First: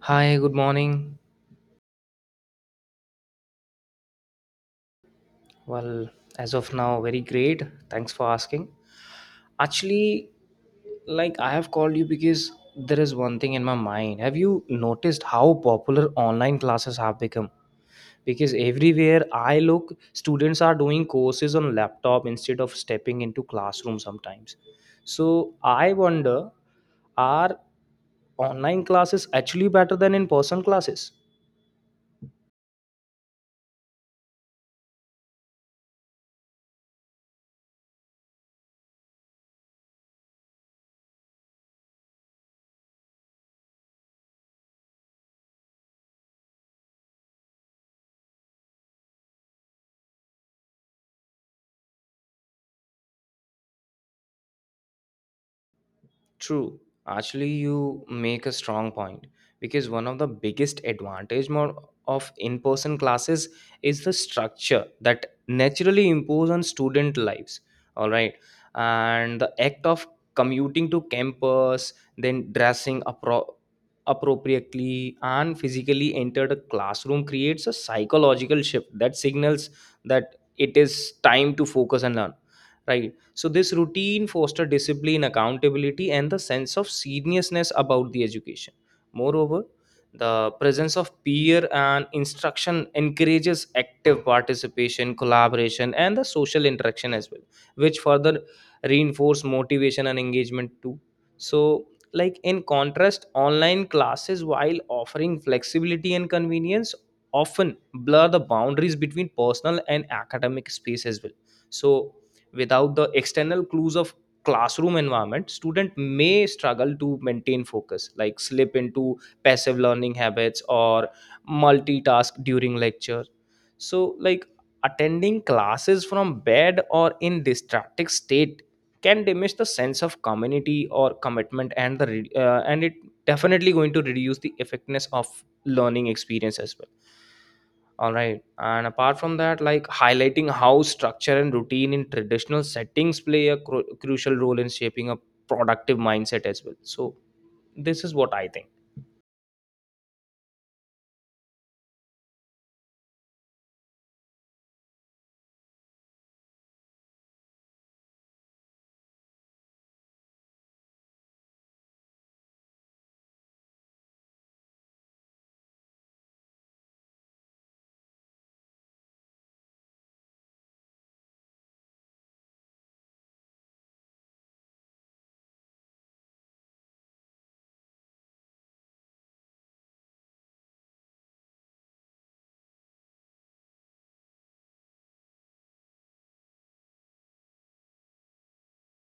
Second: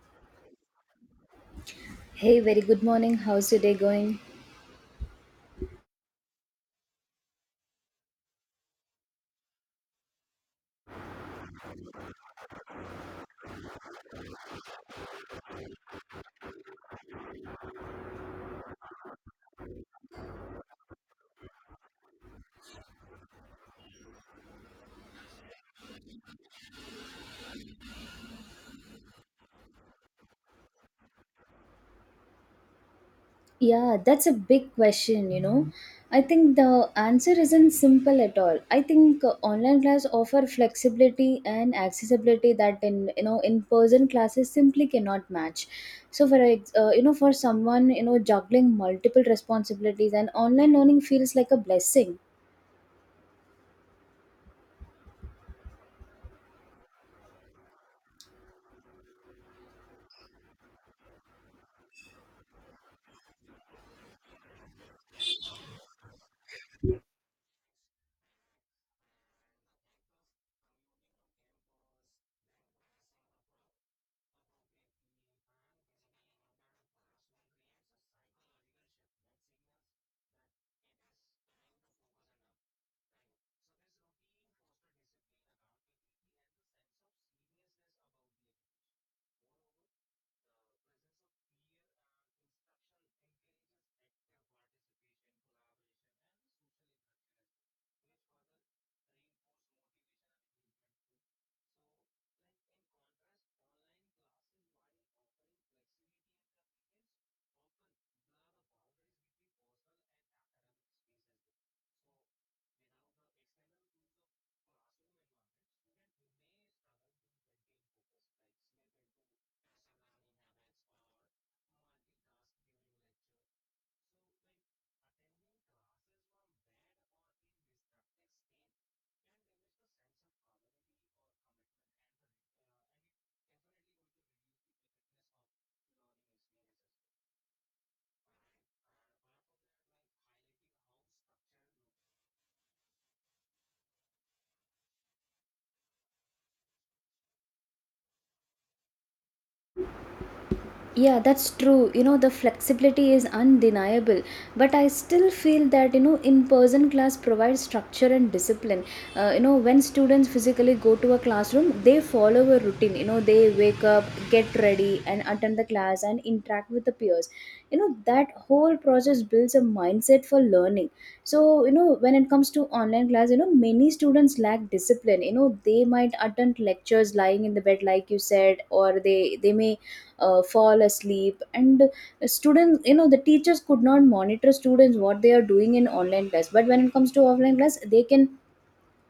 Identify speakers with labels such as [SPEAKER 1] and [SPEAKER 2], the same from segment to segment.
[SPEAKER 1] Hi, good morning.
[SPEAKER 2] Hey, very good morning. How's your day going?
[SPEAKER 1] Well, as of now, very great. Thanks for asking. Actually, like I have called you because there is one thing in my mind. Have you noticed how popular online classes have become? Because everywhere I look, students are doing courses on laptop instead of stepping into classroom sometimes. So I wonder, are online classes actually better than in-person classes?
[SPEAKER 2] Yeah, that's a big question, you know. I think the answer isn't simple at all. I think online class offer flexibility and accessibility that in you know in-person classes simply cannot match. So for someone juggling multiple responsibilities and online learning feels like a blessing.
[SPEAKER 1] True. Actually, you make a strong point because one of the biggest advantage more of in-person classes is the structure that naturally impose on student lives. All right, and the act of commuting to campus, then dressing appropriately, and physically enter the classroom creates a psychological shift that signals that it is time to focus and learn, right? So this routine foster discipline, accountability, and the sense of seriousness about the education. Moreover, the presence of peer and instruction encourages active participation, collaboration, and the social interaction as well, which further reinforce motivation and engagement too. So, like in contrast, online classes, while offering flexibility and convenience, often blur the boundaries between personal and academic space as well. So, without the external clues of classroom environment student may struggle to maintain focus like slip into passive learning habits or multitask during lecture, so like attending classes from bed or in distracted state can diminish the sense of community or commitment, and and it definitely going to reduce the effectiveness of learning experience as well, all right. And apart from that, like highlighting how structure and routine in traditional settings play a crucial role in shaping a productive mindset as well. So this is what I think.
[SPEAKER 2] Yeah, that's true. You know, the flexibility is undeniable. But I still feel that, you know, in person class provides structure and discipline. You know, when students physically go to a classroom, they follow a routine. You know, they wake up, get ready, and attend the class and interact with the peers. You know, that whole process builds a mindset for learning. So, you know, when it comes to online class, you know, many students lack discipline. You know, they might attend lectures lying in the bed, like you said, or they may fall asleep. And students, you know, the teachers could not monitor students what they are doing in online class. But when it comes to offline class, they can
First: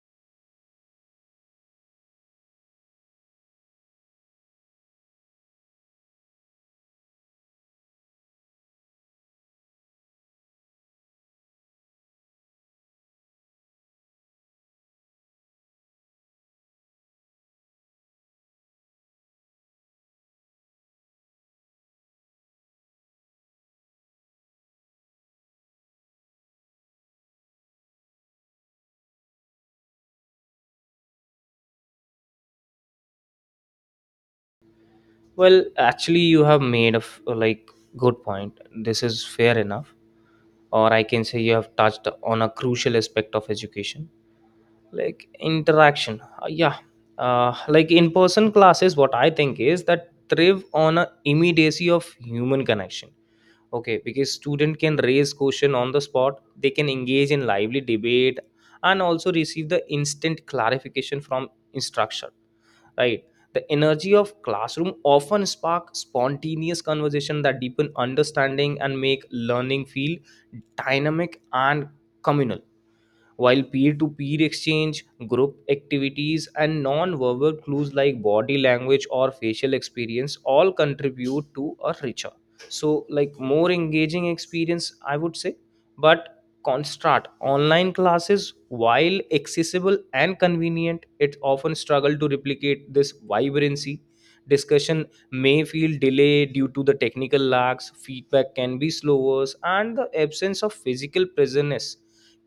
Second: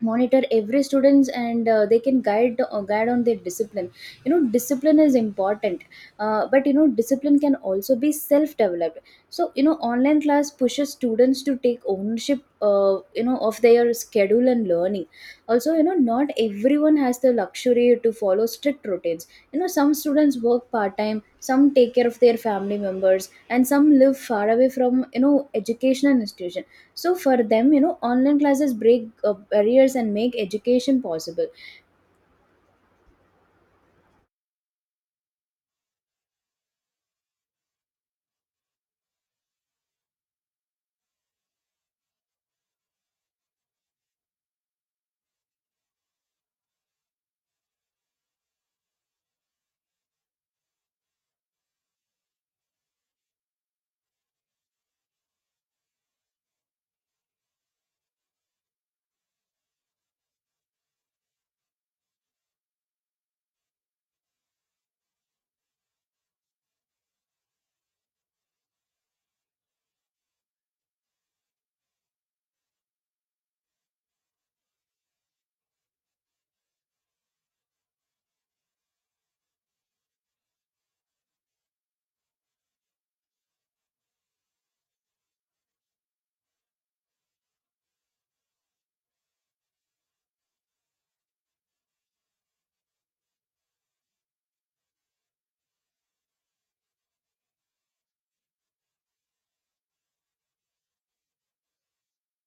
[SPEAKER 2] monitor every students, and they can guide on their discipline. You know, discipline is important. But, you know, discipline can also be self developed. So, you know, online class pushes students to take ownership, you know, of their schedule and learning. Also, you know, not everyone has the luxury to follow strict routines. You know, some students work part time, some take care of their family members, and some live far away from, you know, educational institution. So for them, you know, online classes break barriers and make education possible.
[SPEAKER 1] Well, actually, you have made a like good point. This is fair enough, or I can say you have touched on a crucial aspect of education, like interaction. Yeah, like in-person classes. What I think is that thrive on a immediacy of human connection, okay, because student can raise question on the spot, they can engage in lively debate and also receive the instant clarification from instruction, right? The energy of classroom often spark spontaneous conversation that deepen understanding and make learning feel dynamic and communal, while peer-to-peer exchange, group activities and non-verbal clues like body language or facial experience all contribute to a richer, so like more engaging experience I would say. But contrast, online classes, while accessible and convenient, it often struggle to replicate this vibrancy. Discussion may feel delayed due to the technical lags, feedback can be slower, and the absence of physical presence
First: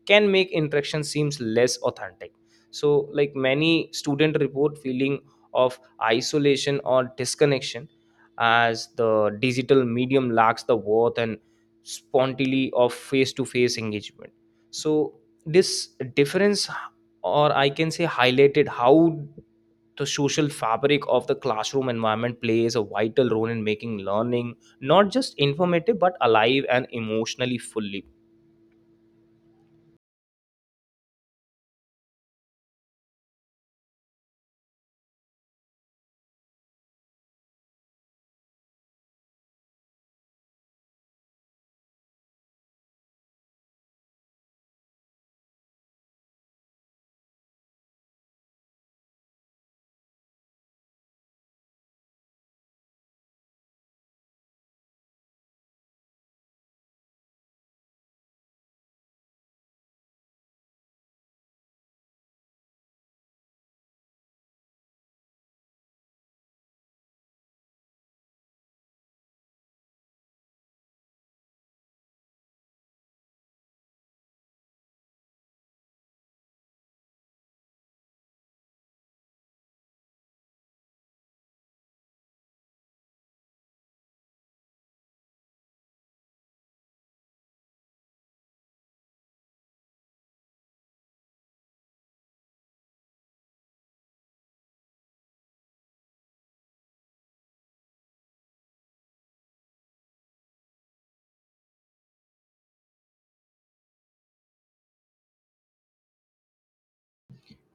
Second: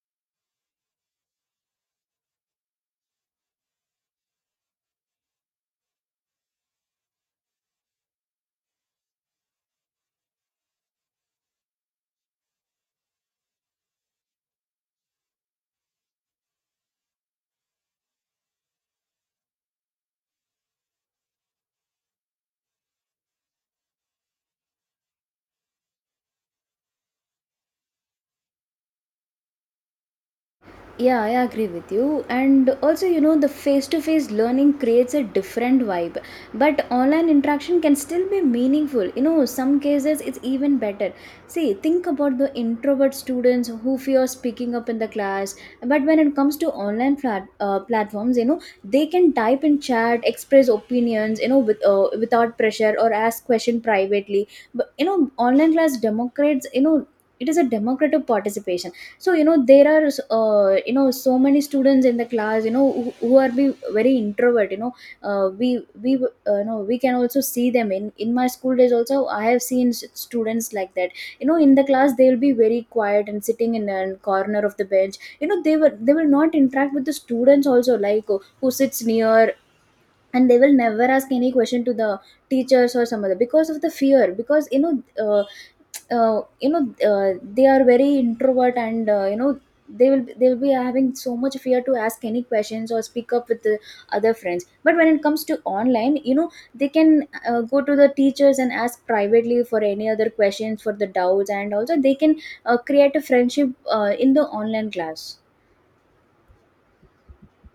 [SPEAKER 1] can make interaction seems less authentic. So like many student report feeling of isolation or disconnection, as the digital medium lacks the worth and spontaneity of face to face engagement. So this difference, or I can say highlighted how the social fabric of the classroom environment plays a vital role in making learning not just informative but alive and emotionally fully.
[SPEAKER 2] Yeah, I agree with you. And also, you know, the face to face learning creates a different vibe. But online interaction can still be meaningful. You know, some cases it's even better. See, think about the introvert students who fear speaking up in the class. But when it comes to platforms, you know, they can type in chat, express opinions, you know, without pressure, or ask question privately. But, you know, online class democrates, you know, it is a democratic participation. So, you know, there are, you know, so many students in the class, you know, who are be very introvert. You know, uh, we we you know, we can also see them in my school days. Also, I have seen students like that. You know, in the class, they will be very quiet and sitting in a corner of the bench. You know, they will not interact with the students also, like who sits near. And they will never ask any question to the teachers or some other, because of the fear. Because, you know, uh, uh, you know they are very introvert. And, you know, they will be having so much fear to ask any questions or speak up with the other friends. But when it comes to online, you know, they can, go to the teachers and ask privately for any other questions for the doubts. And also, they can create a friendship in the online class.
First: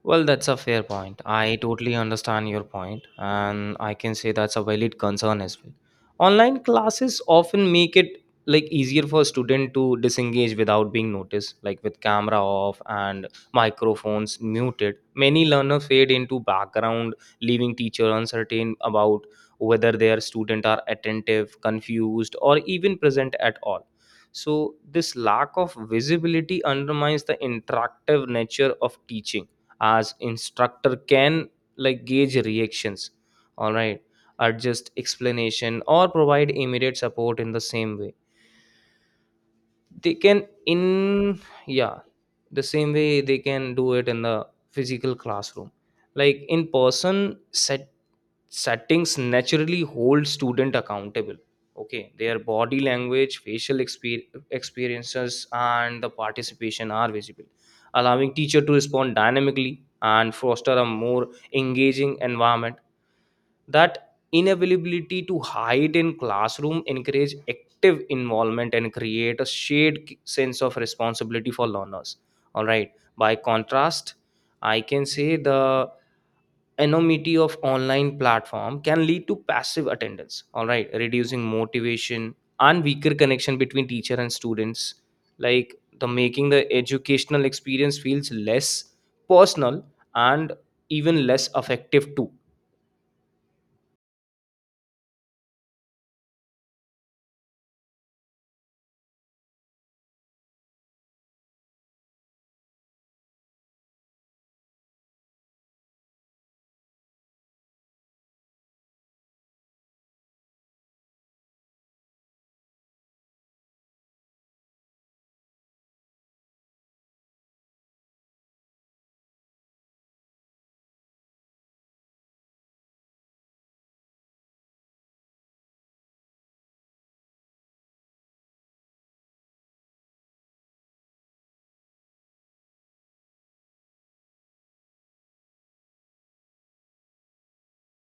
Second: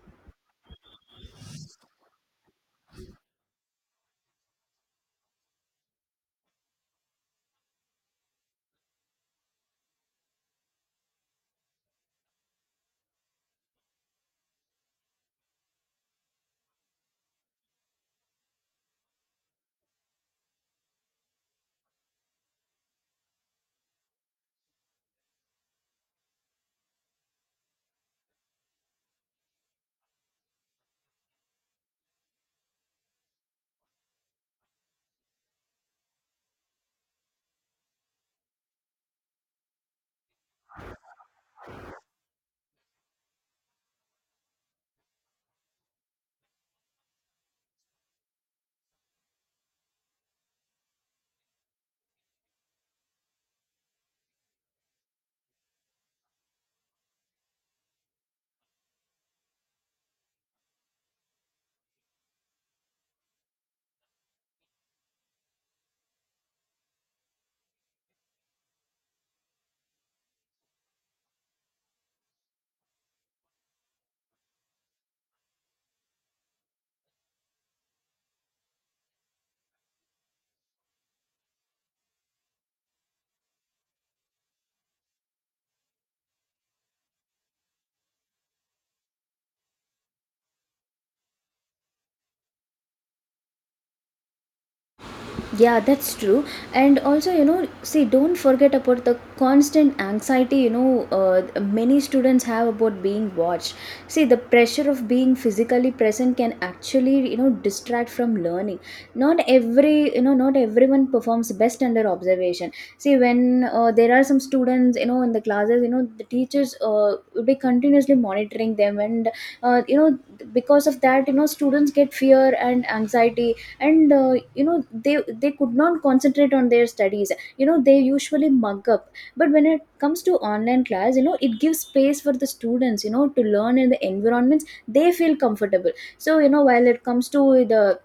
[SPEAKER 1] Well, that's a fair point. I totally understand your point, and I can say that's a valid concern as well. Online classes often make it like easier for a student to disengage without being noticed, like with camera off and microphones muted. Many learners fade into background, leaving teacher uncertain about whether their student are attentive, confused, or even present at all. So this lack of visibility undermines the interactive nature of teaching, as instructor can like gauge reactions, all right, adjust explanation or provide immediate support in the same way they can in, yeah, the same way they can do it in the physical classroom. Like in person settings naturally hold student accountable, okay, their body language, facial experiences and the participation are visible, allowing teacher to respond dynamically and foster a more engaging environment. That inability to hide in classroom encourage active involvement and create a shared sense of responsibility for learners, all right. By contrast, I can say the anonymity of online platform can lead to passive attendance, all right, reducing motivation and weaker connection between teacher and students, like the making the educational experience feels less personal and even less effective too.
[SPEAKER 2] Yeah, that's true. And also, you know, see, don't forget about the constant anxiety, you know. Many students have about being watched. See, the pressure of being physically present can actually, you know, distract from learning. Not everyone performs best under observation. See, when there are some students, you know, in the classes, you know, the teachers will be continuously monitoring them. And, you know, because of that, you know, students get fear and anxiety. And, you know, they could not concentrate on their studies. You know, they usually mug up. But when it comes to online class, you know, it gives space for the students, you know, to learn in the environments they feel comfortable. So, you know, while it comes to the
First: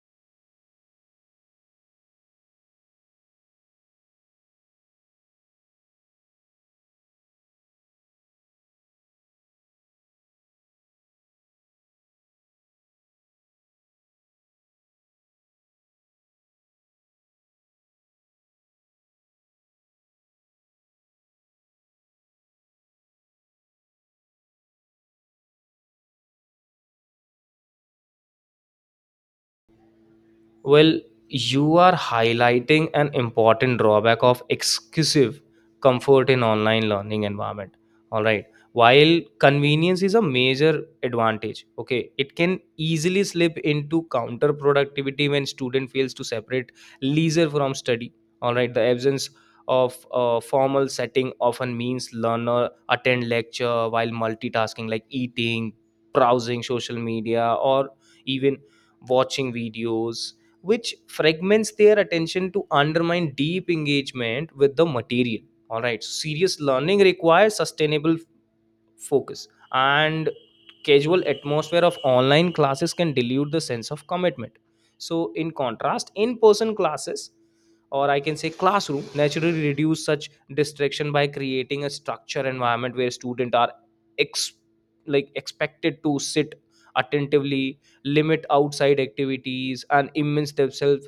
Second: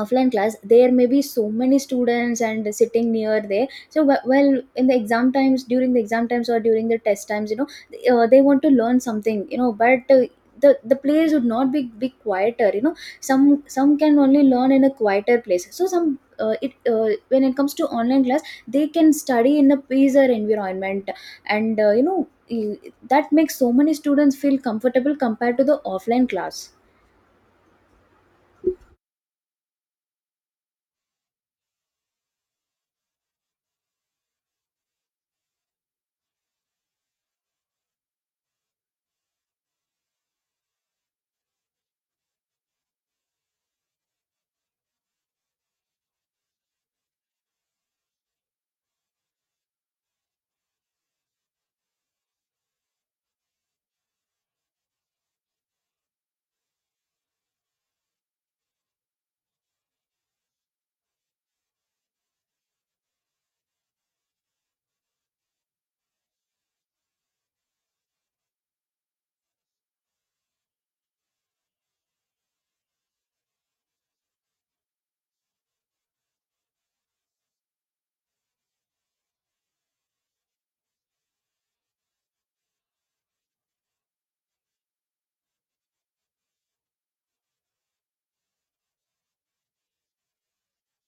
[SPEAKER 2] offline class, there may be so many students and sitting near there. So, well, in the exam times during the exam times or during the test times, you know, they want to learn something, you know. But the place would not be quieter, you know. Some can only learn in a quieter place. So some it when it comes to online class, they can study in a peacer environment. And, that makes so many students feel comfortable compared to the offline class.
[SPEAKER 1] Well, you are highlighting an important drawback of exclusive comfort in online learning environment. All right. While convenience is a major advantage, okay, it can easily slip into counterproductivity when student fails to separate leisure from study. All right, the absence of a formal setting often means learner attend lecture while multitasking like eating, browsing social media, or even watching videos, which fragments their attention to undermine deep engagement with the material. All right, so serious learning requires sustainable focus, and casual atmosphere of online classes can dilute the sense of commitment. So in contrast, in person classes, or I can say classroom naturally reduce such distraction by creating a structure environment where students are ex- like expected to sit attentively, limit outside activities and immerse themselves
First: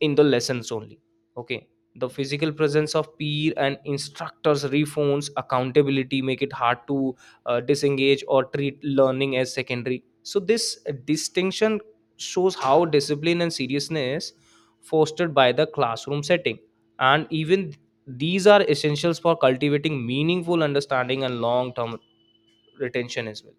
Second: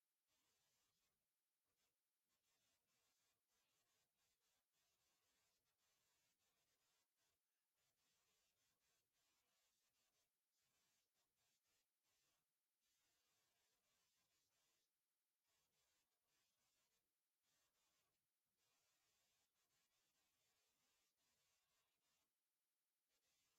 [SPEAKER 1] in the lessons only. Okay, the physical presence of peer and instructors reforms accountability, make it hard to disengage or treat learning as secondary. So this distinction shows how discipline and seriousness fostered by the classroom setting, and even these are essentials for cultivating meaningful understanding and long term retention as well.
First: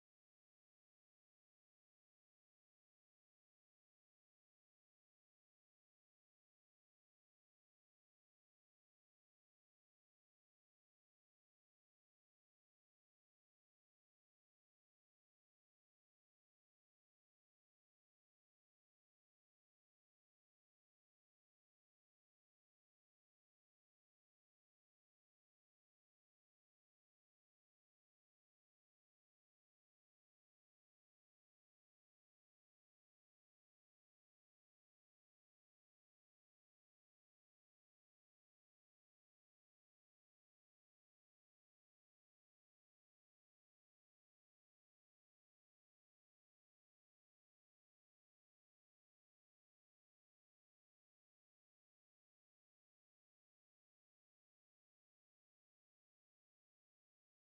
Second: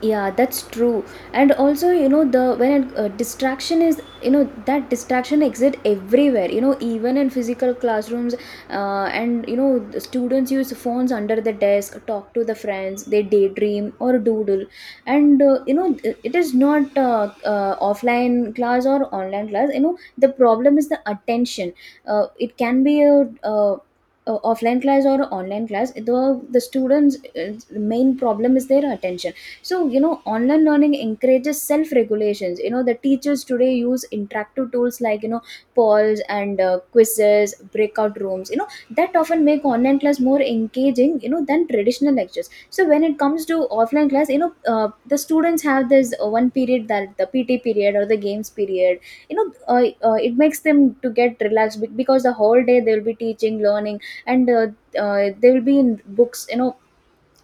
[SPEAKER 2] Yeah, that's true. And also, you know, the when distraction exists everywhere, you know, even in physical classrooms. And, you know, the students use phones under the desk, talk to the friends, they daydream or doodle. And, you know, it is not offline class or online class, you know, the problem is the attention. It can be a, offline class or online class, the students main problem is their attention. So, you know, online learning encourages self regulations. You know, the teachers today use interactive tools, like, you know, polls, and quizzes, breakout rooms, you know, that often make online class more engaging, you know, than traditional lectures. So when it comes to offline class, you know, the students have this, one period that the pt period or the games period, you know. It makes them to get relaxed, because the whole day they will be teaching learning. And, they will be in books, you know.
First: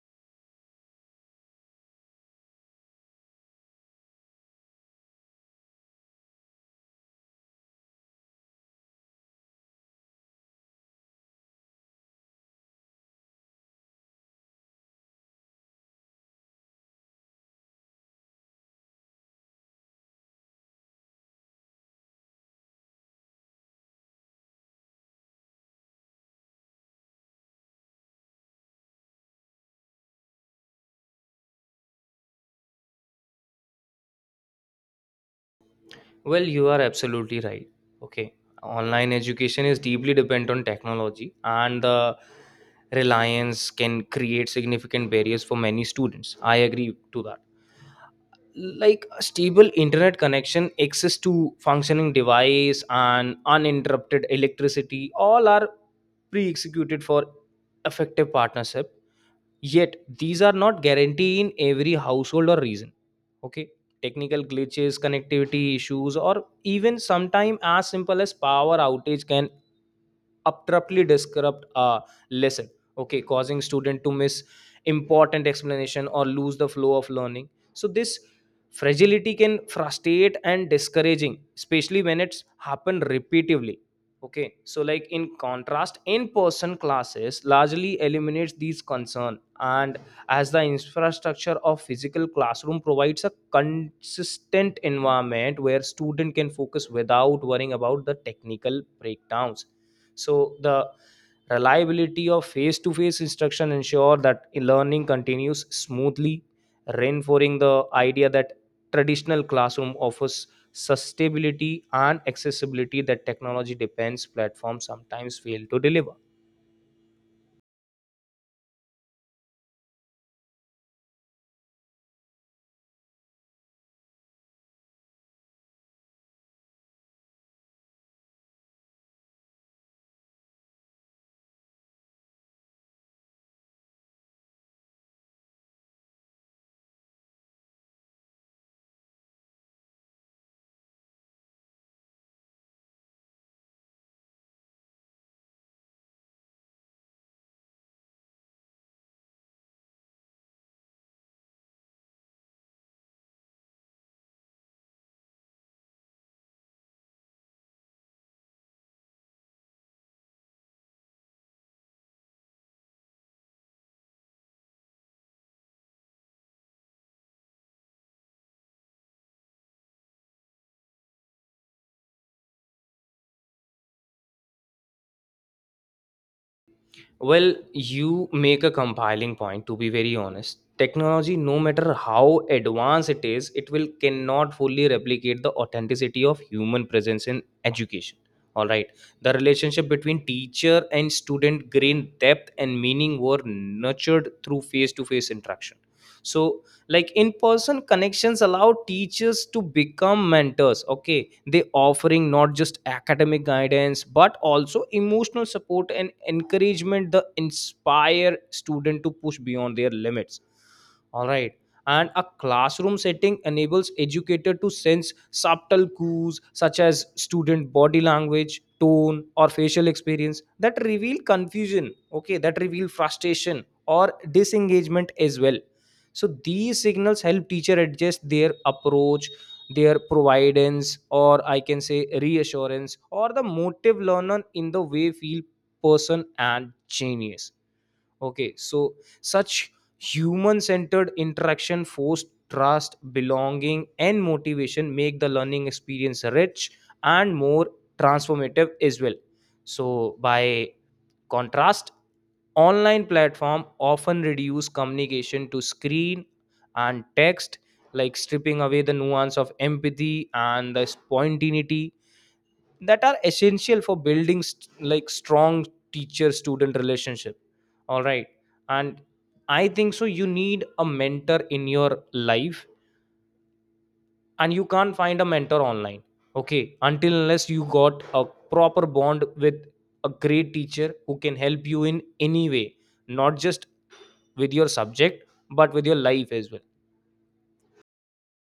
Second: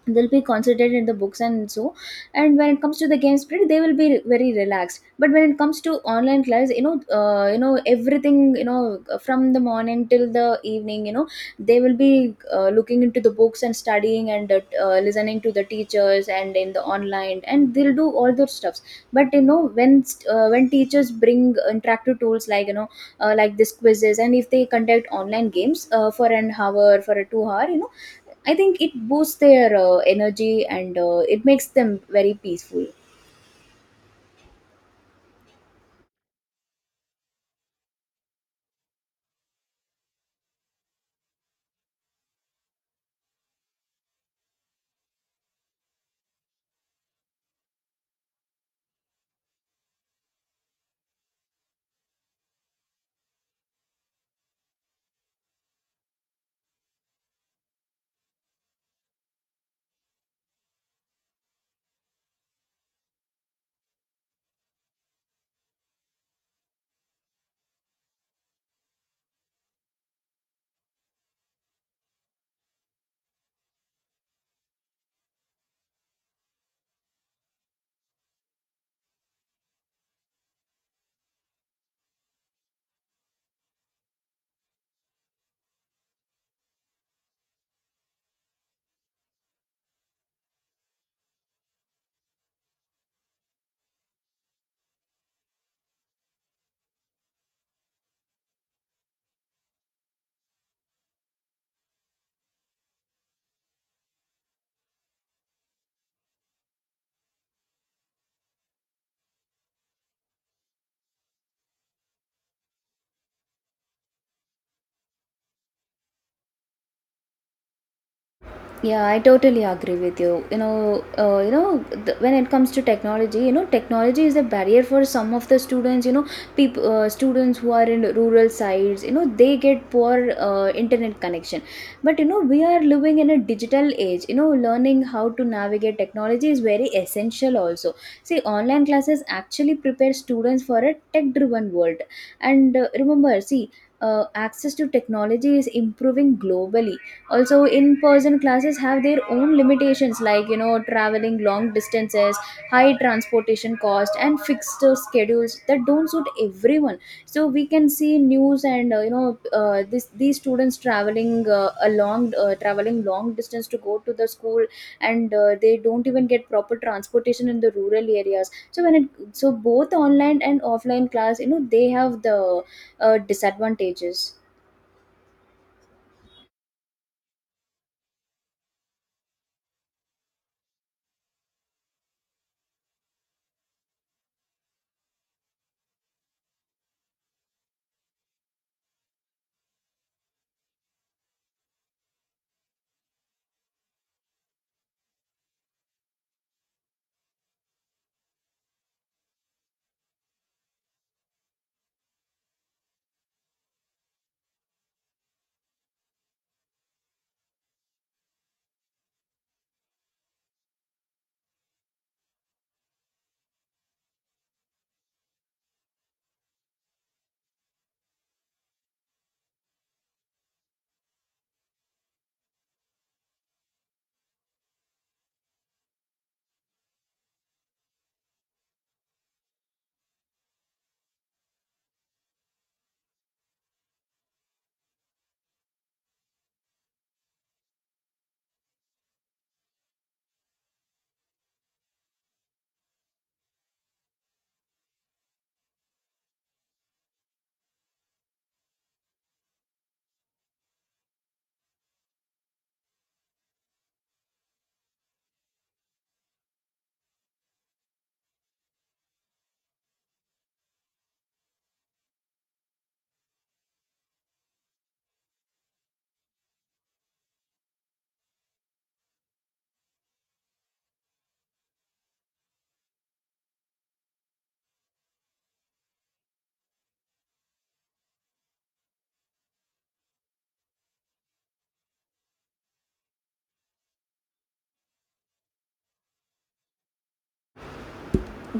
[SPEAKER 2] They'll be concentrated in the books and so. And when it comes to the game spirit, they will be very relaxed. But when it comes to online class, you know, you know, everything, you know, from the morning till the evening, you know, they will be, looking into the books and studying, and listening to the teachers and in the online, and they'll do all those stuffs. But, you know, when teachers bring interactive tools, like, you know, like this quizzes, and if they conduct online games for an hour, for a 2 hour, you know, I think it boosts their energy, and it makes them very peaceful.
[SPEAKER 1] Well, you are absolutely right. Okay. Online education is deeply dependent on technology, and the reliance can create significant barriers for many students. I agree to that. Like a stable internet connection, access to functioning device, and uninterrupted electricity, all are pre executed for effective partnership. Yet, these are not guaranteed in every household or region, okay. Technical glitches, connectivity issues or even sometime as simple as power outage can abruptly disrupt a lesson, okay, causing student to miss important explanation or lose the flow of learning. So this fragility can frustrate and discouraging, especially when it's happened repetitively, okay. So like in contrast, in person classes largely eliminates these concern, and as the infrastructure of physical classroom provides a consistent environment where student can focus without worrying about the technical breakdowns. So the reliability of face to face instruction ensure that learning continues smoothly, reinforcing the idea that traditional classroom offers sustainability and accessibility that technology depends platforms sometimes fail to deliver.
[SPEAKER 2] Yeah, I totally agree with you. You know, when it comes to technology, you know, technology is a barrier for some of the students. You know, students who are in rural sides, you know, they get poor internet connection. But, you know, we are living in a digital age. You know, learning how to navigate technology is very essential. Also, see, online classes actually prepare students for a tech-driven world. And remember, see. Access to technology is improving globally. Also, in person classes have their own limitations, like, you know, traveling long distances, high transportation cost, and fixed schedules that don't suit everyone. So we can see news, and you know this these students traveling long distance to go to the school. And they don't even get proper transportation in the rural areas. So when it so both online and offline class, you know, they have the disadvantages.
[SPEAKER 1] Well, you make a compiling point to be very honest. Technology, no matter how advanced it is, it will cannot fully replicate the authenticity of human presence in education. All right. The relationship between teacher and student gained depth and meaning were nurtured through face to face interaction. So like in person connections allow teachers to become mentors, okay, they offering not just academic guidance but also emotional support and encouragement that inspire student to push beyond their limits, all right. And a classroom setting enables educator to sense subtle cues such as student body language, tone or facial experience that reveal confusion, okay, that reveal frustration or disengagement as well. So these signals help teacher adjust their approach, their providence, or I can say reassurance or the motive learner in the way feel person and genius. Okay, so such human centered interaction forced trust, belonging, and motivation make the learning experience rich and more transformative as well. So, by contrast, online platform often reduce communication to screen and text, like stripping away the nuance of empathy and the spontaneity that are essential for building like strong teacher student relationship, all right. And I think so you need a mentor in your life, and you can't find a mentor online, okay, until unless you got a proper bond with a great teacher who can help you in any way, not just with your subject but with your life as well.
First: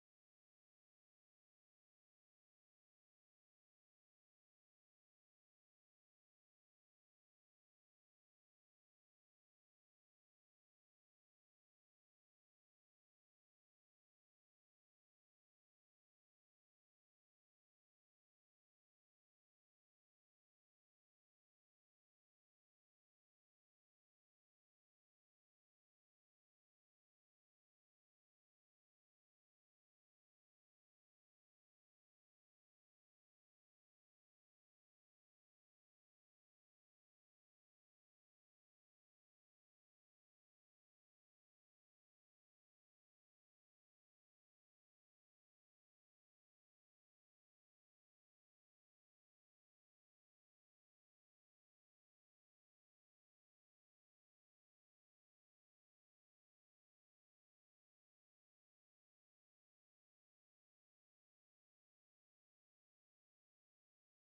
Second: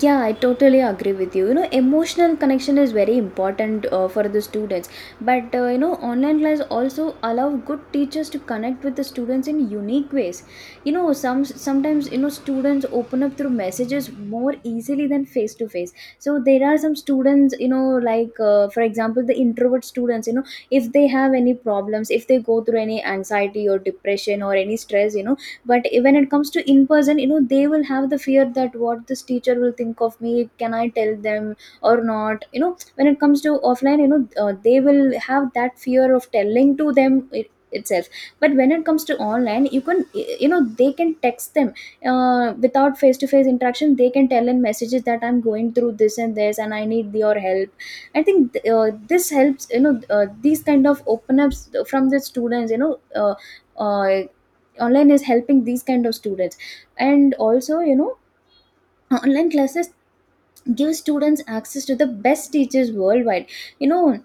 [SPEAKER 2] Yeah, I totally agree with you. You know, emotional connection is very important for the students. But, you know, online class also allow good teachers to connect with the students in unique ways. You know, sometimes, you know, students open up through messages more easily than face to face. So there are some students, you know, like for example, the introvert students. If they have any problems, if they go through any anxiety or depression or any stress, but when it comes to in person, they will have the fear that what this teacher will think of me. Can I tell them or not? When it comes to offline, they will have that fear of telling to them itself. But when it comes to online, you can, they can text them without face to face interaction. They can tell in messages that I'm going through this and this and I need your help. I think this helps, these kind of open ups from the students, uh, online is helping these kind of students. And also, online classes give students access to the best teachers worldwide. you know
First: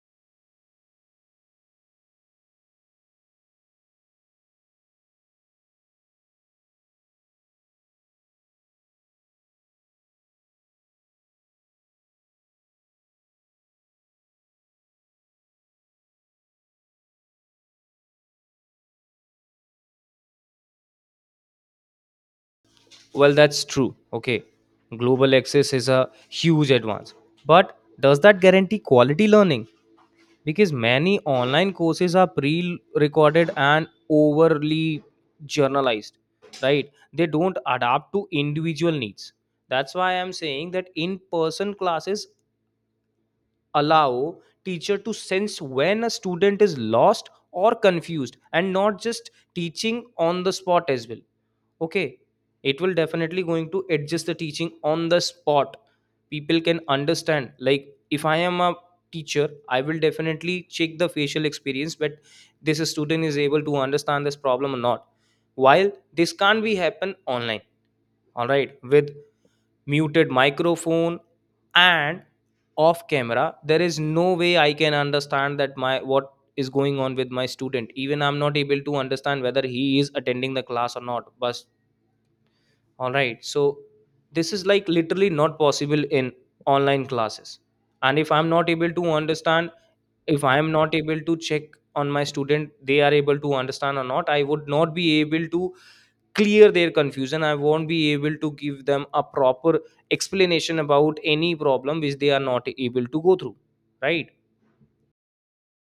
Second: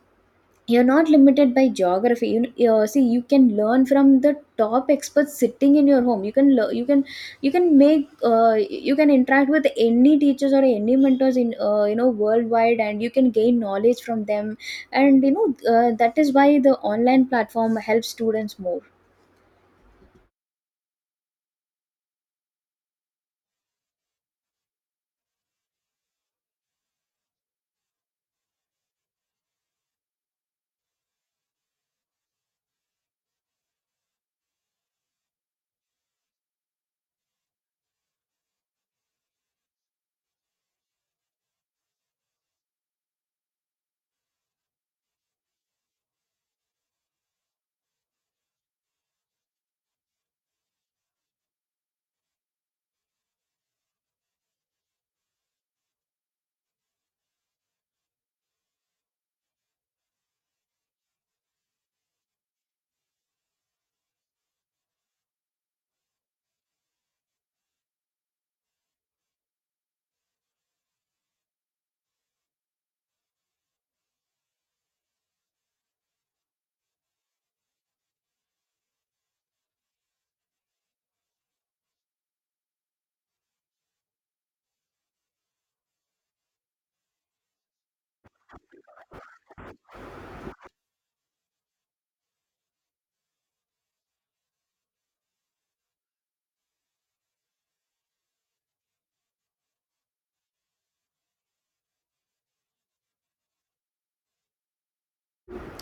[SPEAKER 2] you're not limited by geography. You see, you can learn from the top experts sitting in your home. You can learn, you can, you can make, you can interact with any teachers or any mentors in, worldwide, and you can gain knowledge from them. And that is why the online platform helps students more.
[SPEAKER 1] Well, that's true, okay. Global access is a huge advance, but does that guarantee quality learning? Because many online courses are pre-recorded and overly generalized, right? They don't adapt to individual needs. That's why I'm saying that in-person classes allow teacher to sense when a student is lost or confused and not just teaching on the spot as well. Okay, it will definitely going to adjust the teaching on the spot. People can understand, like if I am a teacher, I will definitely check the facial experience but this student is able to understand this problem or not, while this can't be happen online. All right, with muted microphone and off camera, there is no way I can understand that my what is going on with my student, even I'm not able to understand whether he is attending the class or not, but all right. So this is like literally not possible in online classes. And if I'm not able to understand, if I am not able to check on my student, they are able to understand or not, I would not be able to clear their confusion. I won't be able to give them a proper explanation about any problem which they are not able to go through. Right.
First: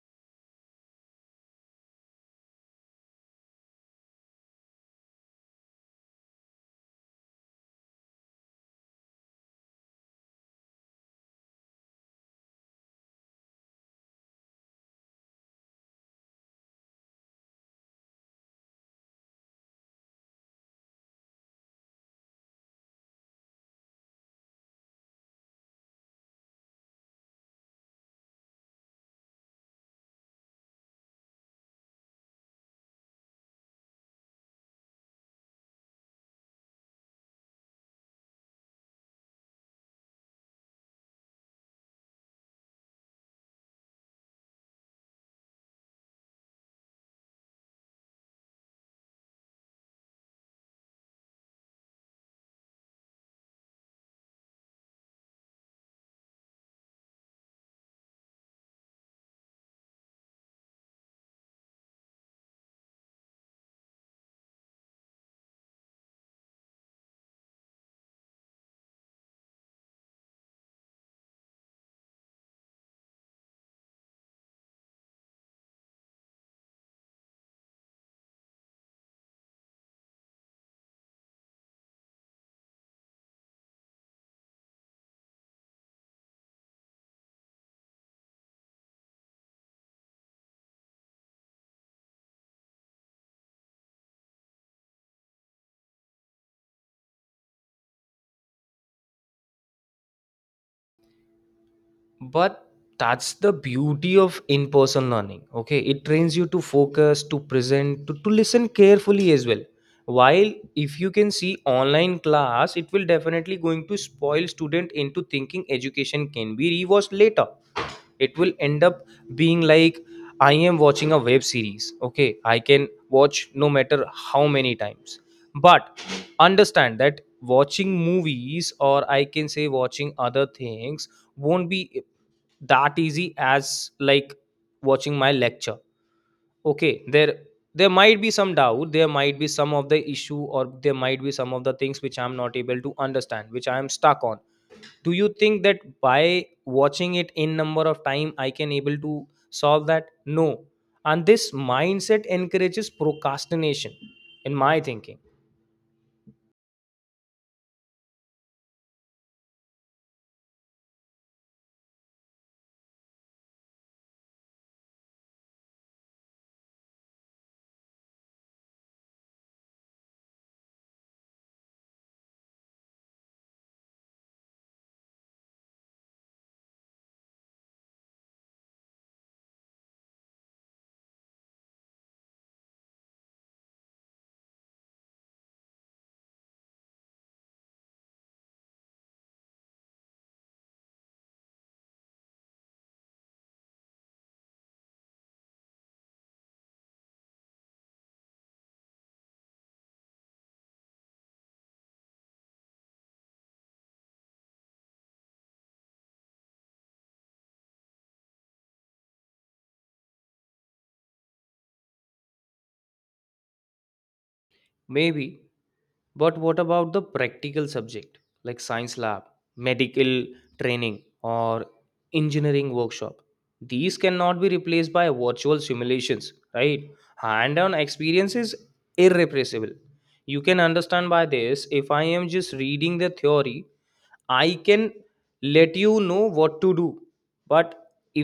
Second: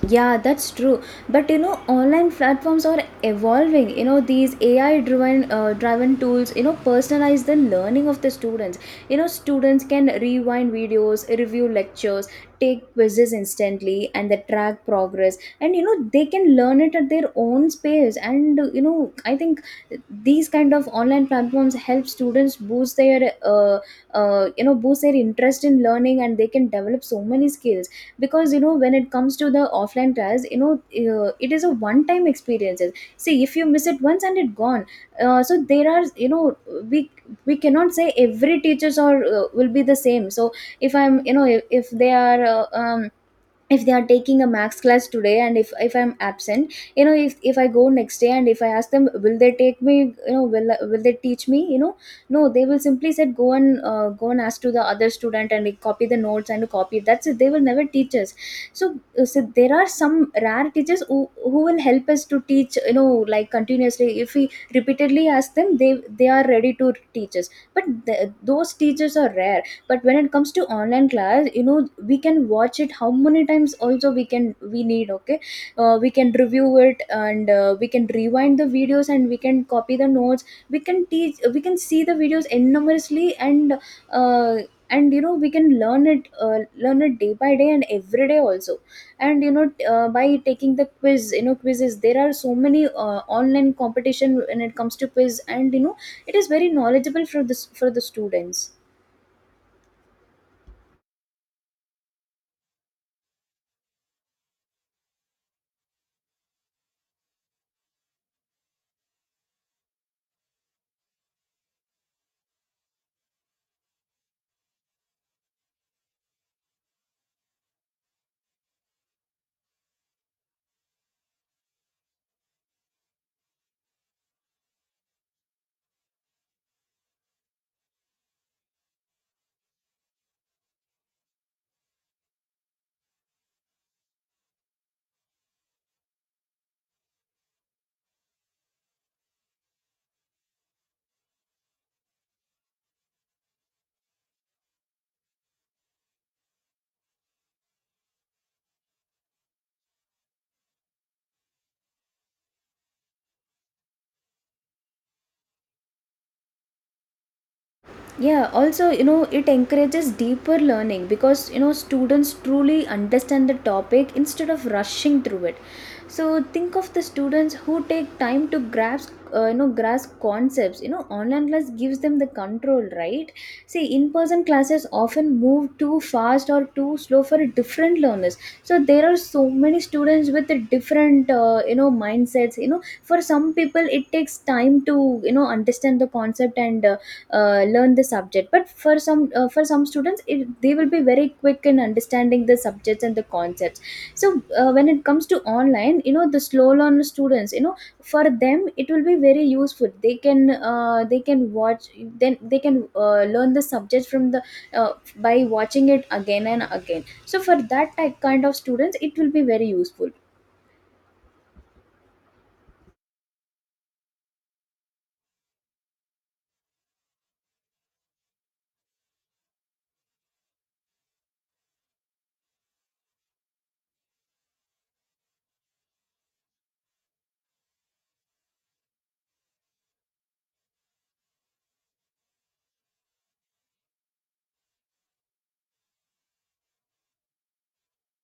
[SPEAKER 2] Yeah, that's true. But online platforms are evolving. These AI driven, driven tools, personalize the learning of the students. Students can rewind videos, review lectures, take quizzes instantly, and they track progress. And they can learn it at their own space. And I think these kind of online platforms help students boost their boost their interest in learning, and they can develop so many skills. Because when it comes to the offline trials, it is a one time experiences. See, if you miss it once and it gone. So there are, we we cannot say every teachers or will be the same. So if I'm, if they are if they are taking a max class today, and if I'm absent, if I go next day and if I ask them will they take me, will they teach me? No, they will simply said go and go and ask to the other student, and like copy the notes and copy. That's it, they will never teach us. So so there are some rare teachers who will help us to teach, like continuously, if we repeatedly ask them, they are ready to teach us. But those teachers are rare. But when it comes to online class, we can watch it how many times also. We can, we need. Okay. We can review it, and we can rewind the videos and we can copy the notes. We can teach, we can see the videos enormously. And, uh, and we can learn it, learn it day by day and every day also. And by taking the quiz, quizzes, there are so many online competition when it comes to quiz. And it is very knowledgeable for this, for the students.
[SPEAKER 1] But that's the beauty of in person learning. Okay, it trains you to focus, to present, to listen carefully as well. While if you can see online class, it will definitely going to spoil student into thinking education can be rewatched later. It will end up being like I am watching a web series. Okay, I can watch no matter how many times. But understand that watching movies, or I can say watching other things, won't be that easy as like watching my lecture. Okay, there might be some doubt, there might be some of the issue, or there might be some of the things which I'm not able to understand, which I am stuck on. Do you think that by watching it in number of time I can able to solve that? No. And this mindset encourages procrastination, in my thinking.
[SPEAKER 2] Yeah, also, it encourages deeper learning because, students truly understand the topic instead of rushing through it. So think of the students who take time to grasp, grasp concepts. Online class gives them the control, right? See, in-person classes often move too fast or too slow for different learners. So there are so many students with the different, mindsets. For some people, it takes time to, understand the concept and learn the subject. But for some, for some students it, they will be very quick in understanding the subjects and the concepts. So when it comes to online, the slow learn students, for them it will be very useful. They can, they can watch, then they can learn the subject from the, by watching it again and again. So for that type kind of students it will be very useful.
[SPEAKER 1] Maybe, but what about the practical subject, like science lab, medical training, or engineering workshop? These cannot be replaced by virtual simulations, right? Hand-on experience is irrepressible. You can understand by this, if I am just reading the theory, I can let you know what to do. But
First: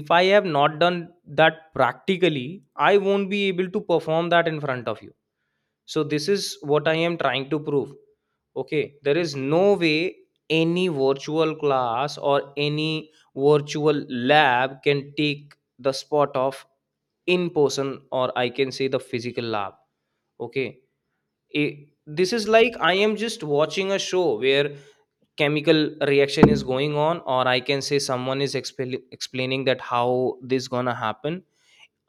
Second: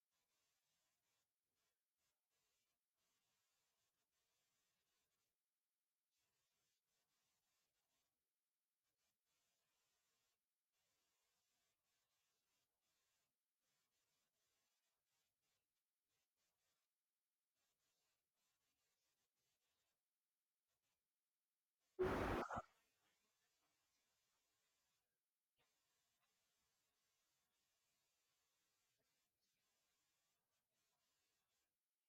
[SPEAKER 1] if I have not done that practically, I won't be able to perform that in front of you. So this is what I am trying to prove. Okay, there is no way any virtual class or any virtual lab can take the spot of in person, or I can say the physical lab. Okay, it, this is like I am just watching a show where chemical reaction is going on, or I can say someone is explaining that how this gonna happen.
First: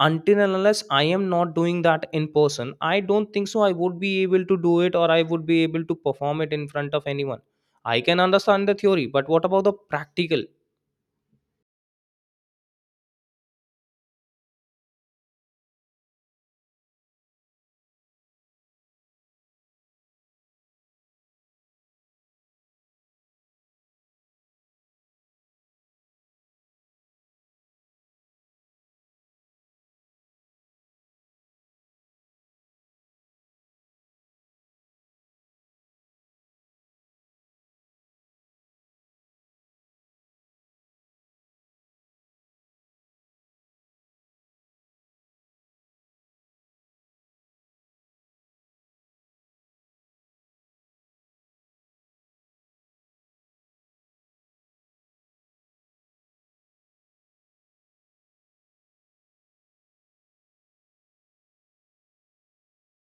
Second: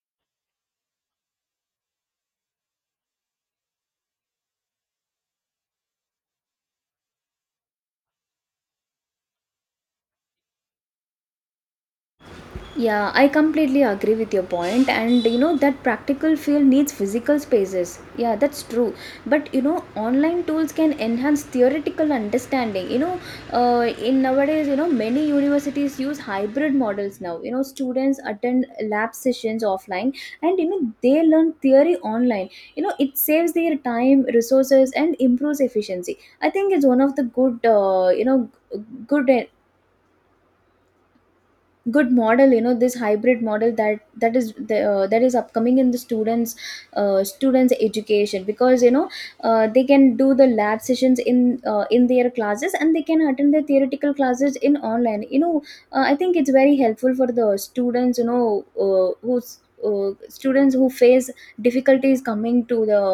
[SPEAKER 1] Until and unless I am not doing that in person, I don't think so I would be able to do it, or I would be able to perform it in front of anyone. I can understand the theory, but what about the practical?
[SPEAKER 2] Yeah, I completely agree with your point, and that practical field needs physical spaces. Yeah, that's true. But online tools can enhance theoretical understanding. In nowadays, many universities use hybrid models now. Students attend lab sessions offline, and they learn theory online. It saves their time, resources, and improves efficiency. I think it's one of the good, good good model, this hybrid model that is the, that is upcoming in the students, students education. Because they can do the lab sessions in, in their classes, and they can attend the theoretical classes in online, I think it's very helpful for the students, who's students who face difficulties coming to the,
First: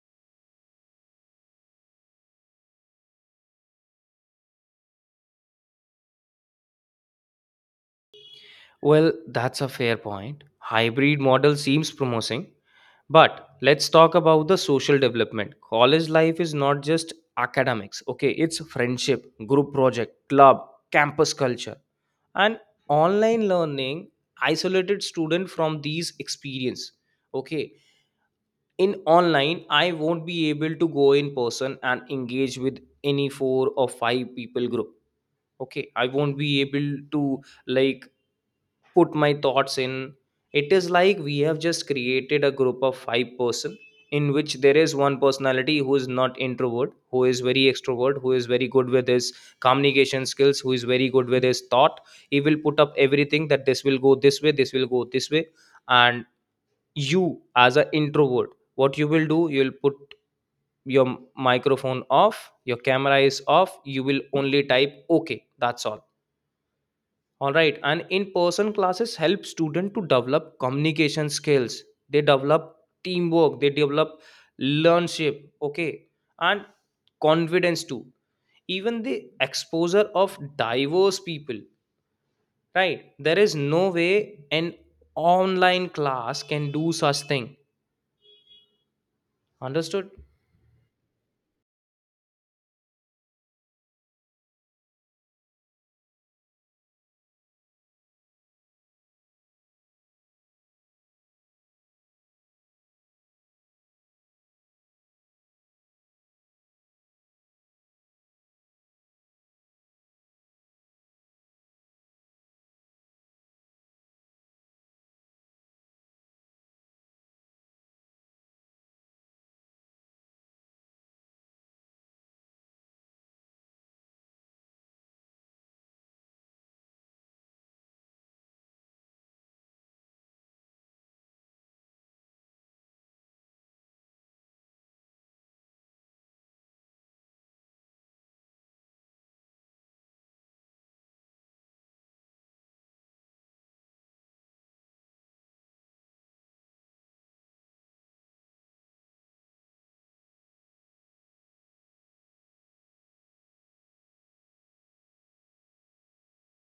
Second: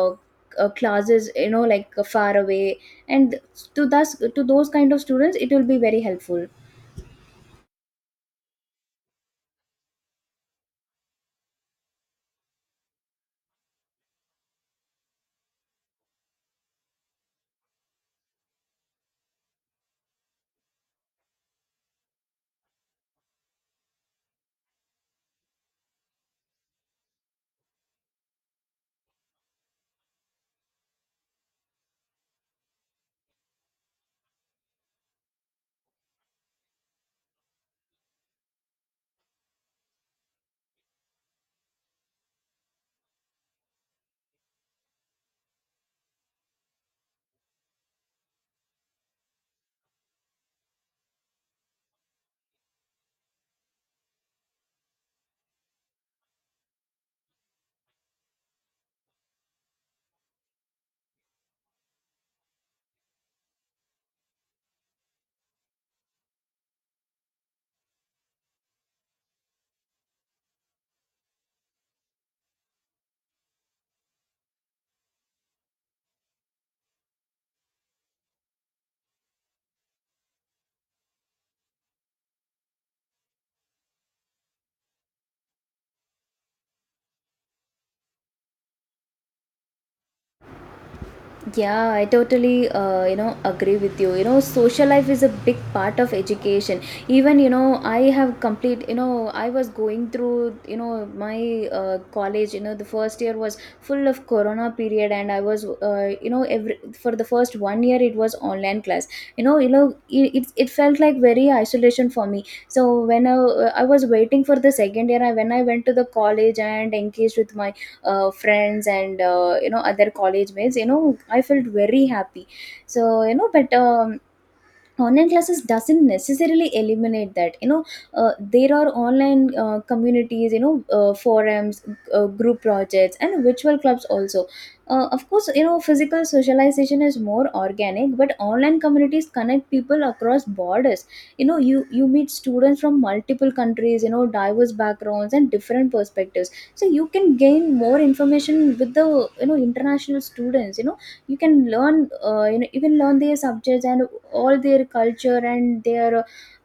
[SPEAKER 2] classes, like far away, and to those kind of students it will be very helpful.
[SPEAKER 1] Well, that's a fair point. Hybrid model seems promising, but let's talk about the social development. College life is not just academics. Okay, it's friendship, group project, club, campus culture, and online learning isolated student from these experience. Okay, in online I won't be able to go in person and engage with any four or five people group. Okay, I won't be able to, like, put my thoughts in. It is like we have just created a group of five person, in which there is one personality who is not introvert, who is very extrovert, who is very good with his communication skills, who is very good with his thought. He will put up everything, that this will go this way, this will go this way. And you, as an introvert, what you will do? You'll put your microphone off, your camera is off, you will only type. Okay, that's all. All right, and in-person classes help students to develop communication skills. They develop teamwork. They develop leadership. Okay, and confidence too. Even the exposure of diverse people. Right, there is no way an online class can do such thing. Understood?
[SPEAKER 2] Yeah, I totally, agree with you. Social life is a big part of education. Even, I have complete, I was going through, my college, the first year was full of corona period, and I was, every, for the first one year it was online class. It felt like very isolation for me. So when I was waiting for the second year, I, when I went to the college and engaged with my friends and other college mates, I felt very happy. So you know but online classes doesn't necessarily eliminate that. There are online, communities, forums, group projects, and virtual clubs also. Of course, physical socialization is more organic, but online communities connect people across borders. You meet students from multiple countries, diverse backgrounds and different perspectives. So you can gain more information with the, international students. You can learn, you can learn their subjects and all their culture and their,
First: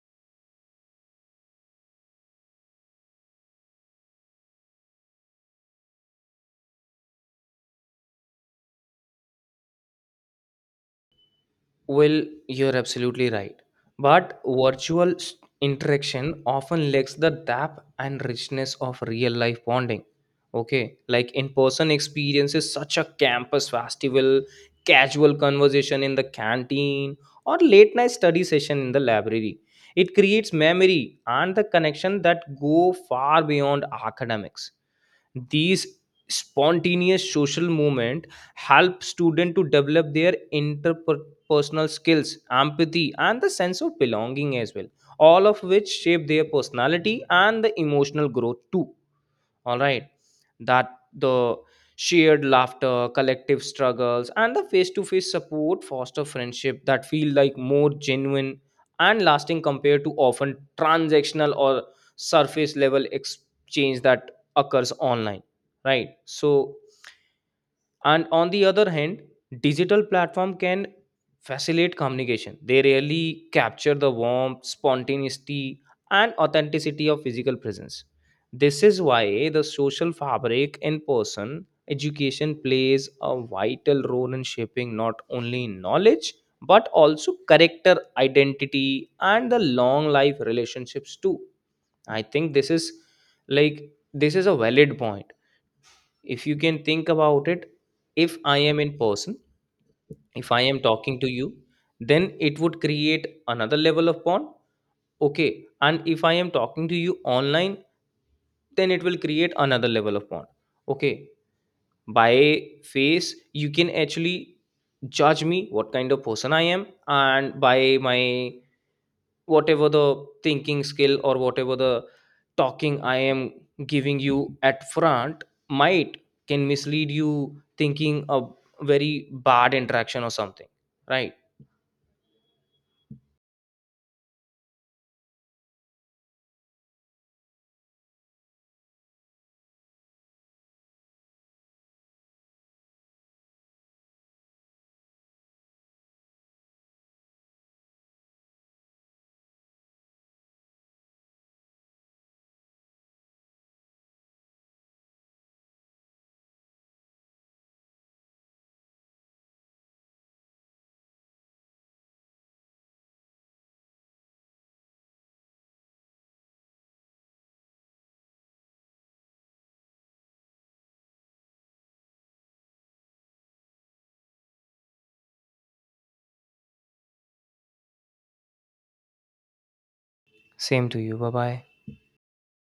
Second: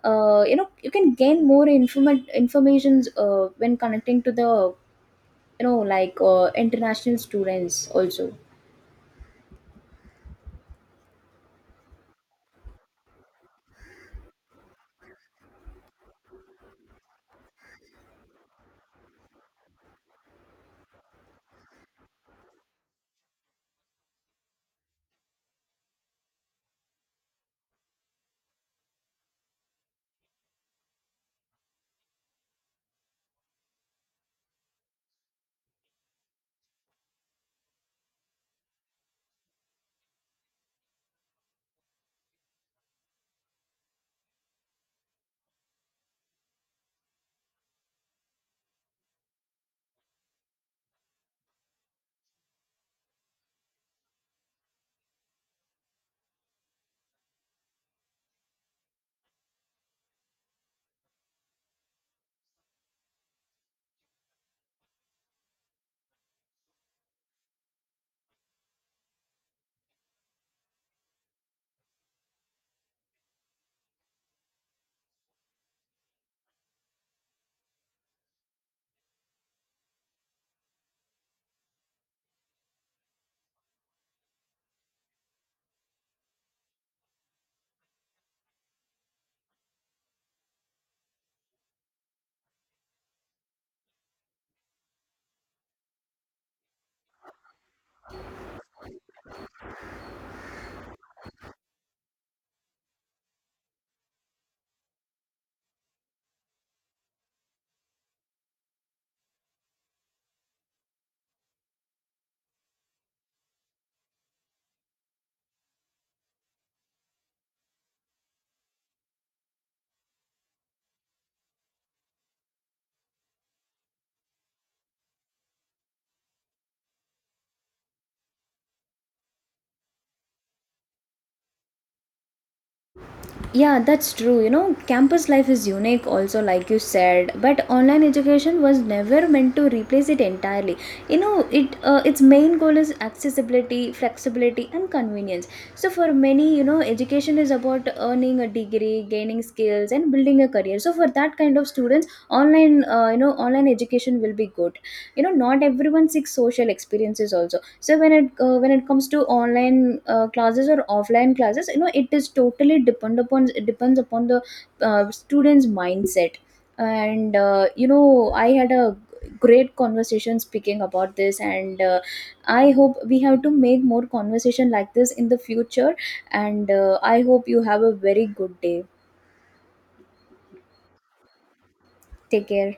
[SPEAKER 2] you can gain more informations when connecting to the, like, international students also.
[SPEAKER 1] Well, you're absolutely right. But interaction often lacks the depth and richness of real life bonding. Okay, like in person experiences, such a campus festival, casual conversation in the canteen, or late night study session in the library. It creates memory and the connection that go far beyond academics. These spontaneous social movement help students to develop their personal skills, empathy, and the sense of belonging as well, all of which shape their personality and the emotional growth too. All right, that the shared laughter, collective struggles, and the face to face support foster friendship that feel like more genuine and lasting compared to often transactional or surface level exchange that occurs online. Right, so, and on the other hand, digital platform can facilitate communication, they really capture the warmth, spontaneity, and authenticity of physical presence. This is why the social fabric in person education plays a vital role in shaping not only knowledge, but also character, identity, and the long life relationships too. I think this is, like, this is a valid point. If you can think about it, if I am in person, if I am talking to you, then it would create another level of bond. Okay, and if I am talking to you online, then it will create another level of bond. Okay, by face you can actually judge me what kind of person I am, and by my whatever the thinking skill, or whatever the talking I am giving you at front, might can mislead you, thinking a very bad interaction or something, right?
[SPEAKER 2] Yeah, that's true. Campus life is unique, also, like you said. But online education was never meant to replace it entirely. You know, it Its main goal is accessibility, flexibility, and convenience. So for many, education is about earning a degree, gaining skills, and building a career. So for that kind of students, online, online education will be good. Not everyone seeks social experiences also. So when it comes to online, classes or offline classes, it is totally depend upon, it depends upon the student's mindset. And I had a great conversation speaking about this, and I hope we have to make more conversation like this in the future. And I hope you have a very good day.
[SPEAKER 1] Same to you, bye bye.
[SPEAKER 2] Take care.